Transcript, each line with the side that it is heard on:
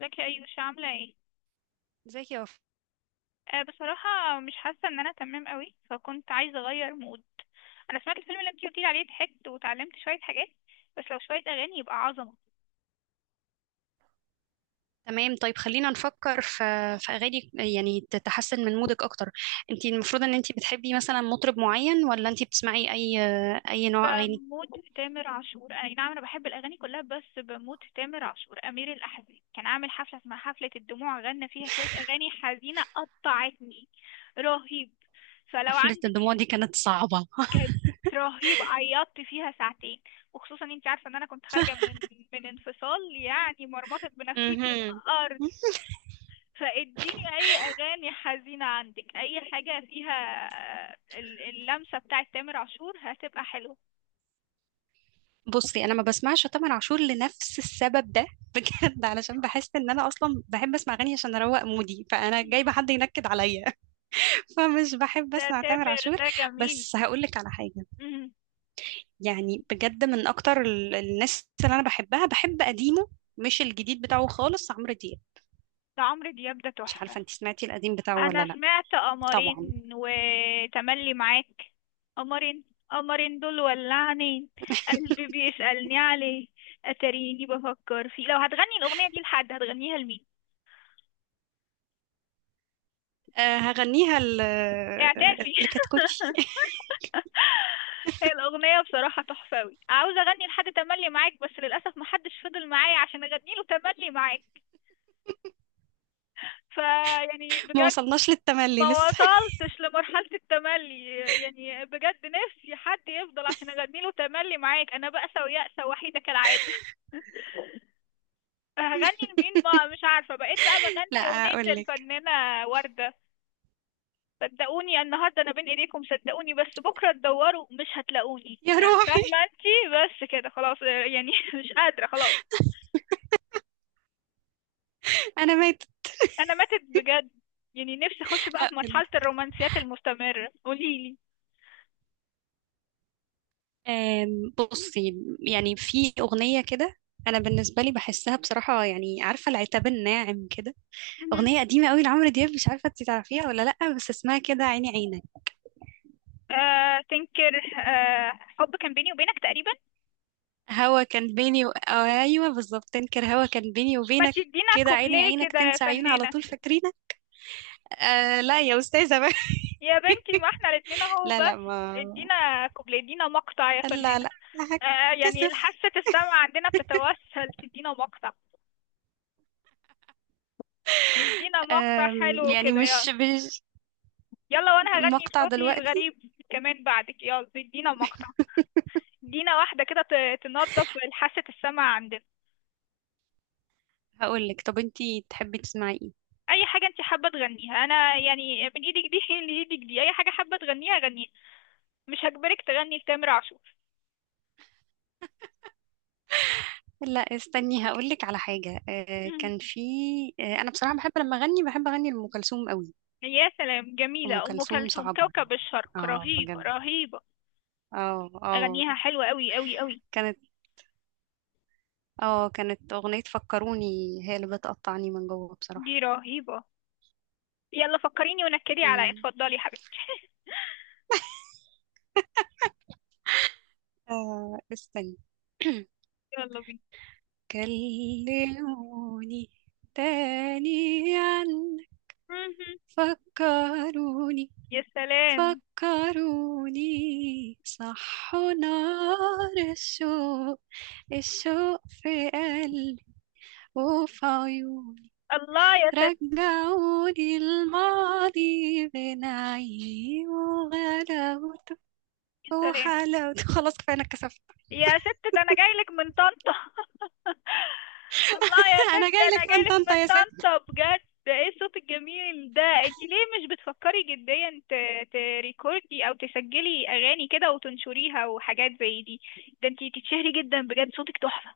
left: ازيك يا ايوش؟ عامله ايه؟
right: ازيك يا وفاء؟
left: آه، بصراحه مش حاسه ان انا تمام قوي، فكنت عايزه اغير مود. انا سمعت الفيلم اللي انتي قلتيلي عليه، ضحكت وتعلمت شويه حاجات. بس لو شويه اغاني يبقى عظمه.
right: تمام، طيب خلينا نفكر في اغاني يعني تتحسن من مودك اكتر. انت المفروض ان انت بتحبي مثلا مطرب معين، ولا انت بتسمعي اي نوع اغاني؟
left: فمود تامر عاشور، اي نعم، انا بحب الاغاني كلها بس بموت في تامر عاشور. امير الاحزان كان عامل حفله اسمها حفله الدموع، غنى فيها شويه اغاني حزينه قطعتني. رهيب. فلو
right: حفلة
left: عندك.
right: الدموع دي كانت صعبة.
left: كانت رهيبة، عيطت فيها ساعتين، وخصوصا انت عارفة ان انا كنت خارجة من انفصال، يعني مرمطت بنفسيتي
right: مهم.
left: الارض. فاديني اي اغاني حزينة عندك، اي حاجة فيها اللمسة بتاعت تامر عاشور، هتبقى حلوة.
right: بصي، انا ما بسمعش تامر عاشور لنفس السبب ده بجد، علشان بحس ان انا اصلا بحب اسمع اغاني عشان اروق مودي، فانا جايبه حد ينكد عليا. فمش بحب
left: ده
right: اسمع تامر
left: تامر
right: عاشور.
left: ده جميل.
right: بس هقول لك على حاجه.
left: مم.
right: يعني بجد من اكتر الناس اللي انا بحبها بحب قديمه. مش الجديد بتاعه خالص، عمرو دياب.
left: ده عمرو دياب ده
right: مش
left: تحفة.
right: عارفه انت سمعتي القديم بتاعه ولا
left: انا
right: لا؟
left: سمعت
right: طبعا.
left: قمرين وتملي معاك. قمرين. قمرين دول ولعني، قلبي بيسألني عليه، اتاريني بفكر فيه. لو هتغني الاغنية دي لحد، هتغنيها لمين؟
right: أه، هغنيها
left: اعترفي.
right: اللي كتكوتي.
left: هي الاغنية بصراحة تحفة اوي. عاوزة اغني لحد تملي معاك، بس للاسف محدش فضل معايا عشان اغني له تملي معاك. فيعني
right: ما
left: بجد،
right: وصلناش للتملي
left: ما
right: لسه.
left: وصلتش لمرحلة التملي. يعني بجد، نفسي حد يفضل عشان اغني له تملي معاك. انا بأسة ويأسة وحيدة كالعادة. هغني لمين بقى؟ مش عارفة. بقيت بقى
right: لا،
left: بغني أغنية
right: اقول لك.
left: الفنانة وردة. صدقوني النهاردة أنا بين إيديكم، صدقوني بس بكرة تدوروا مش هتلاقوني،
right: يا
left: آه،
right: روحي.
left: فاهمة أنتي. بس كده خلاص، يعني مش قادرة خلاص.
right: انا ماتت.
left: أنا ماتت بجد. يعني نفسي أخش بقى في مرحلة
right: هقولك.
left: الرومانسيات المستمرة، قوليلي.
right: بصي يعني في اغنيه كده. انا بالنسبه لي بحسها بصراحه، يعني عارفه العتاب الناعم كده، اغنيه قديمه قوي لعمرو دياب، مش عارفه انت تعرفيها ولا لا، بس اسمها كده عيني عينك.
left: آه تنكر؟ آه، حب كان بيني وبينك تقريبا.
right: هوا كان بيني و... أو ايوه بالظبط، تنكر، هوا كان بيني
left: ما
right: وبينك.
left: تدينا
right: كده عيني
left: كوبليه
right: عينك،
left: كده يا
right: تنسى عيوني، على
left: فنانة.
right: طول فاكرينك. آه لا يا استاذه بقى.
left: يا بنتي ما احنا الاتنين اهو،
right: لا، لا،
left: بس
right: ما.
left: ادينا كوبليه، ادينا مقطع يا
right: لا،
left: فنانة.
right: لا،
left: آه، يعني
right: هتكسف.
left: حاسة السمع عندنا بتتوسل تدينا مقطع. ادينا مقطع حلو
right: يعني
left: كده،
right: مش
left: يلا.
right: مش
left: يلا وانا هغني
right: مقطع
left: بصوتي
right: دلوقتي.
left: الغريب كمان بعدك. يلا ادينا مقطع، ادينا واحدة كده تنظف حاسة السمع عندنا.
right: هقول لك، طب انتي تحبي تسمعي ايه؟
left: اي حاجة انت حابة تغنيها، انا يعني من ايدك دي لايدك دي، اي حاجة حابة تغنيها غنيها. مش هجبرك تغني لتامر عاشور.
right: لا، استني، هقول لك على حاجه، آه
left: مم.
right: كان في. آه، انا بصراحه بحب لما اغني، بحب اغني لام كلثوم قوي.
left: يا سلام،
right: ام
left: جميلة أم
right: كلثوم
left: كلثوم.
right: صعبه.
left: كوكب الشرق،
right: اه،
left: رهيبة
right: بجد.
left: رهيبة.
right: اه، اه.
left: أغنيها حلوة أوي أوي أوي.
right: كانت. اه، كانت أغنية فكروني. هي اللي بتقطعني من جوه
left: دي
right: بصراحة.
left: رهيبة. يلا فكريني ونكدي عليا،
right: مم.
left: اتفضلي يا حبيبتي.
right: آه، استني.
left: يلا بينا.
right: كلموني تاني عن.
left: مهم.
right: فكروني.
left: يا سلام.
right: فكروني صحوا نار الشوق، الشوق في قلبي، وفي عيوني،
left: الله يا سلام.
right: رجعوني الماضي، بين عيوني وغلاوته.
left: يا
right: هو
left: سلام.
right: حالا. خلاص، كفايه، انا اتكسفت.
left: يا ست ده انا جايلك من طنطا. الله، يا ست
right: انا
left: ده
right: جاي
left: انا
right: لك من
left: جايلك من
right: طنطا يا ست.
left: طنطا بجد. ده ايه الصوت الجميل ده؟ انت ليه مش بتفكري جديا تريكوردي او تسجلي اغاني كده وتنشريها وحاجات زي دي؟ ده انت تتشهري جدا، بجد صوتك تحفة.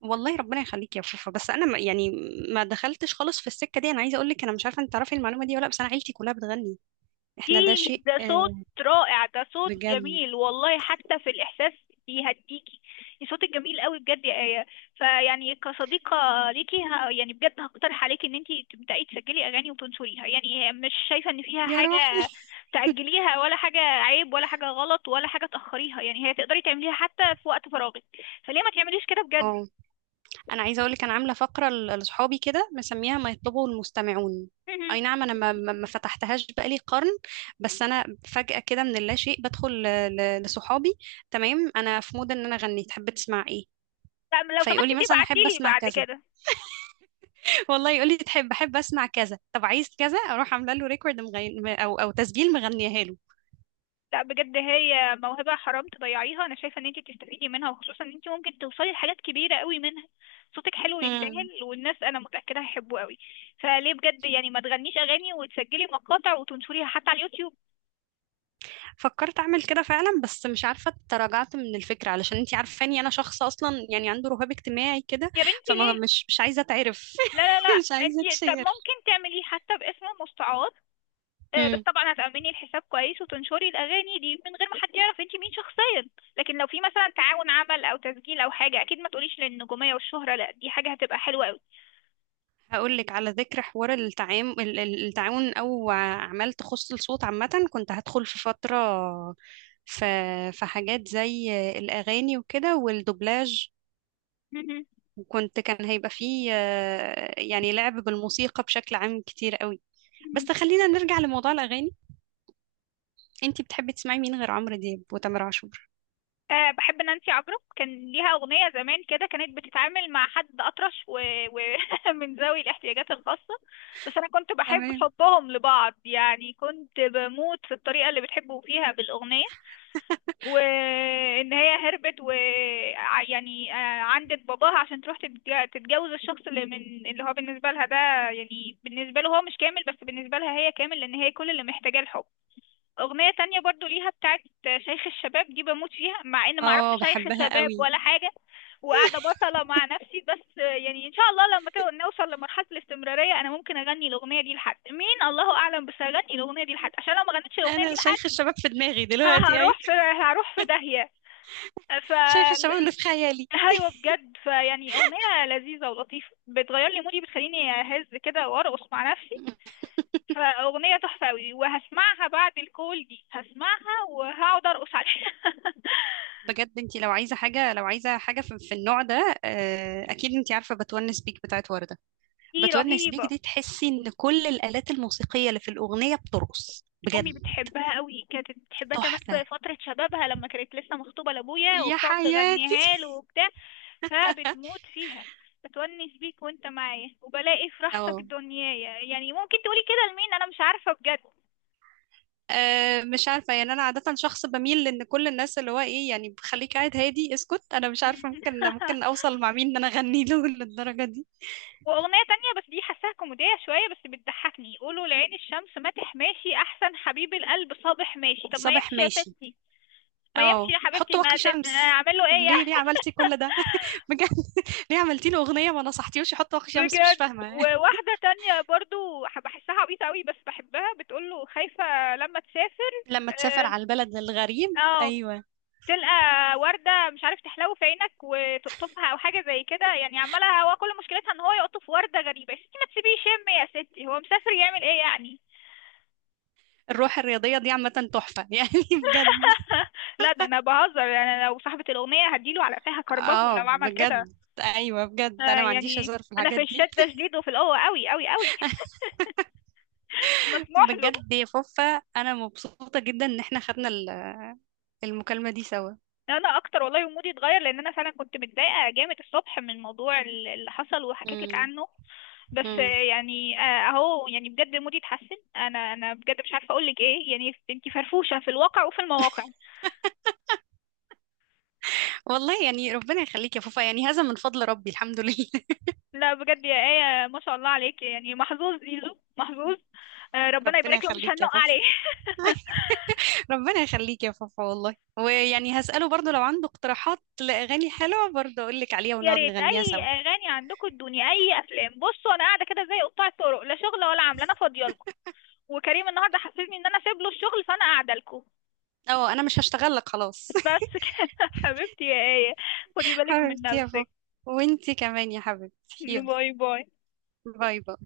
right: والله ربنا يخليك يا فوفا، بس انا ما، يعني. ما دخلتش خالص في السكه دي. انا عايزه اقول لك، انا مش عارفه انت تعرفي المعلومه دي ولا لأ، بس انا عيلتي كلها بتغني.
left: دي
right: احنا ده شيء،
left: ده صوت
right: آه.
left: رائع، ده صوت
right: بجد.
left: جميل والله، حتى في الإحساس بيهديكي. صوتك جميل قوي بجد يا آية. فيعني كصديقة ليكي، يعني بجد هقترح عليكي ان انتي تبدأي تسجلي أغاني وتنشريها. يعني مش شايفة ان فيها
right: يا روحي.
left: حاجة تأجليها، ولا حاجة عيب، ولا حاجة غلط، ولا حاجة تأخريها. يعني هي تقدري تعمليها حتى في وقت فراغك، فليه ما تعمليش كده بجد؟
right: اه، انا عايزه اقول لك، انا عامله فقره لاصحابي كده، مسميها ما يطلبه المستمعون.
left: مهم.
right: اي نعم، انا ما فتحتهاش بقالي قرن. بس انا. فجاه كده من اللاشيء بدخل لصحابي. تمام، انا في مود ان انا اغني، تحب تسمع ايه؟
left: لا، لو سمحتي
right: فيقولي مثلا احب
left: تبعتيلي
right: اسمع
left: بعد
right: كذا.
left: كده.
right: والله يقول لي تحب، بحب اسمع كذا، طب عايز كذا، اروح عامله له ريكورد مغني او تسجيل مغنيها له.
left: لا بجد، هي موهبة حرام تضيعيها. انا شايفة ان انت تستفيدي منها، وخصوصا ان انت ممكن توصلي لحاجات كبيرة قوي منها. صوتك حلو
right: مم.
left: يستاهل، والناس انا متأكدة هيحبوه قوي. فليه بجد يعني ما تغنيش اغاني وتسجلي مقاطع وتنشريها حتى على اليوتيوب؟
right: فكرت اعمل كده فعلا، بس مش عارفه تراجعت من الفكره، علشان انتي عارفاني انا شخص اصلا يعني عنده رهاب اجتماعي كده.
left: يا بنتي
right: فما،
left: ليه؟
right: مش عايزه اتعرف.
left: لا لا لا،
right: مش
left: انت.
right: عايزه
left: طب
right: اتشير.
left: ممكن تعمليه حتى باسم مستعار، آه، بس
right: مم.
left: طبعا هتأمني الحساب كويس وتنشري الأغاني دي من غير ما حد يعرف انت مين شخصيا. لكن لو في مثلا تعاون عمل أو تسجيل أو حاجة، أكيد ما تقوليش للنجومية والشهرة، لا دي حاجة هتبقى حلوة قوي.
right: هقول لك، على ذكر حوار التعاون او اعمال تخص الصوت عامه، كنت هدخل في فتره في في حاجات زي الاغاني وكده والدوبلاج، وكنت كان هيبقى فيه يعني لعب بالموسيقى بشكل عام كتير قوي. بس خلينا نرجع لموضوع الأغاني. انتي بتحبي تسمعي مين غير عمرو دياب وتامر عاشور؟
left: أه، بحب نانسي عجرم. كان ليها أغنية زمان كده، كانت بتتعامل مع حد أطرش، من ذوي الاحتياجات الخاصة. بس أنا كنت بحب
right: تمام.
left: حبهم لبعض، يعني كنت بموت في الطريقة اللي بتحبوا فيها بالأغنية. وإن هي هربت و يعني آه، عندت باباها عشان تروح تتجوز الشخص اللي من، اللي هو بالنسبة لها ده، يعني بالنسبة له هو مش كامل، بس بالنسبة لها هي كامل، لأن هي كل اللي محتاجاه الحب. أغنية تانية برضو ليها بتاعت شيخ الشباب، دي بموت فيها مع إن معرفش
right: اه،
left: شيخ
right: بحبها
left: شباب
right: قوي.
left: ولا حاجة. وقاعدة بصلة مع نفسي، بس يعني إن شاء الله لما كده نوصل لمرحلة الاستمرارية، أنا ممكن أغني الأغنية دي لحد. مين؟ الله أعلم، بس هغني الأغنية دي لحد، عشان لو ما غنيتش الأغنية دي
right: انا
left: لحد
right: شيخ الشباب في دماغي
left: ه-
right: دلوقتي اي.
left: هروح في هروح في داهية. ف
right: شيخ الشباب اللي في خيالي.
left: ايوه بجد، فيعني اغنيه لذيذه ولطيفه، بتغير لي مودي، بتخليني اهز كده وارقص مع نفسي. فأغنية تحفة أوي، وهسمعها بعد الكول دي، هسمعها وهقعد أرقص عليها.
right: بجد، انتي لو عايزة حاجة في النوع ده، اكيد انتي عارفة بتونس بيك بتاعت وردة.
left: دي
right: بتونس بيك
left: رهيبة.
right: دي تحسي ان كل الآلات الموسيقية اللي في الأغنية بترقص
left: أمي
right: بجد.
left: بتحبها أوي، كانت بتحبها كمان
right: تحفة.
left: في فترة شبابها لما كانت لسه مخطوبة لأبويا
right: يا
left: وبتقعد
right: حياتي.
left: تغنيها له وبتاع. فبتموت فيها. بتونس بيك وانت معايا وبلاقي في راحتك
right: اه.
left: دنيايا، يعني ممكن تقولي كده لمين؟ أنا مش عارفة بجد.
right: أه، مش عارفة، يعني أنا عادة شخص بميل لأن كل الناس اللي هو إيه، يعني خليك قاعد هادي، اسكت. أنا مش عارفة ممكن أوصل مع مين إن أنا أغني له للدرجة دي.
left: واغنية تانية بس دي حاساها كوميدية شوية، بس بتضحكني، قولوا لعين الشمس ماتح ماشي احسن حبيب القلب صابح ماشي. طب ما
right: صباح
left: يمشي يا
right: ماشي.
left: ستي، ما يمشي
right: أه،
left: يا
right: حط
left: حبيبتي، ما
right: واقي
left: تت...
right: شمس.
left: اعمل له ايه
right: ليه
left: يعني؟
right: ليه عملتي كل ده؟ بجد. ليه عملتي له أغنية ما نصحتيهوش يحط واقي شمس؟ مش
left: بجد.
right: فاهمة.
left: وواحدة تانية برضو بحسها عبيطة قوي بس بحبها، بتقول له خايفة لما تسافر،
right: لما تسافر
left: اه،
right: على البلد الغريب،
left: آه،
right: أيوه.
left: تلقى وردة مش عارف تحلو في عينك وتقطفها او حاجة زي كده. يعني عمالة، هو كل مشكلتها ان هو يقطف وردة غريبة. يا ستي ما تسيبيه يشم، يا ستي هو مسافر يعمل ايه يعني؟
right: الروح الرياضية دي عامة. تحفة. يعني بجد.
left: لا ده انا بهزر، يعني أنا لو صاحبة الأغنية هديله على قفاها كربجه
right: أه،
left: لو عمل كده.
right: بجد. أيوه، بجد،
left: آه
right: أنا ما عنديش
left: يعني
right: هزار في
left: انا في
right: الحاجات دي.
left: الشدة شديد، وفي القوة قوي قوي قوي. مش مسموح له.
right: بجد يا فوفا. انا مبسوطه جدا ان احنا خدنا المكالمه دي سوا.
left: انا اكتر والله، مودي اتغير لان انا فعلا كنت متضايقة جامد الصبح من الموضوع اللي حصل وحكيت لك
right: مم.
left: عنه. بس آه،
right: مم.
left: يعني آه، اهو يعني بجد مودي اتحسن. انا بجد مش عارفة اقول لك ايه، يعني انتي فرفوشة في الواقع وفي المواقع.
right: والله يعني ربنا يخليك يا فوفا، يعني هذا من فضل ربي، الحمد لله.
left: لا بجد يا آية، ما شاء الله عليك، يعني محظوظ زيزو، محظوظ. آه، ربنا
right: ربنا
left: يبارك له، مش
right: يخليك يا
left: هننق
right: فوفا.
left: عليه.
right: ربنا يخليك يا فوفا والله، ويعني هسأله برضو لو عنده اقتراحات لأغاني حلوة، برضو أقول لك عليها
left: يا
right: ونقعد
left: ريت
right: نغنيها
left: اي
right: سوا.
left: اغاني عندكم ادوني، اي افلام بصوا. انا قاعده كده زي قطاع الطرق، لا شغل ولا عمل، انا فاضيه لكم. وكريم النهارده حسسني ان انا سايب له الشغل، فانا قاعده لكم.
right: اه، أنا مش هشتغل لك خلاص.
left: بس كده. حبيبتي يا آية، خدي بالك من
right: حبيبتي يا
left: نفسك.
right: فوفا. وانتي كمان يا حبيبتي،
left: باي
right: يلا.
left: باي باي.
right: باي باي.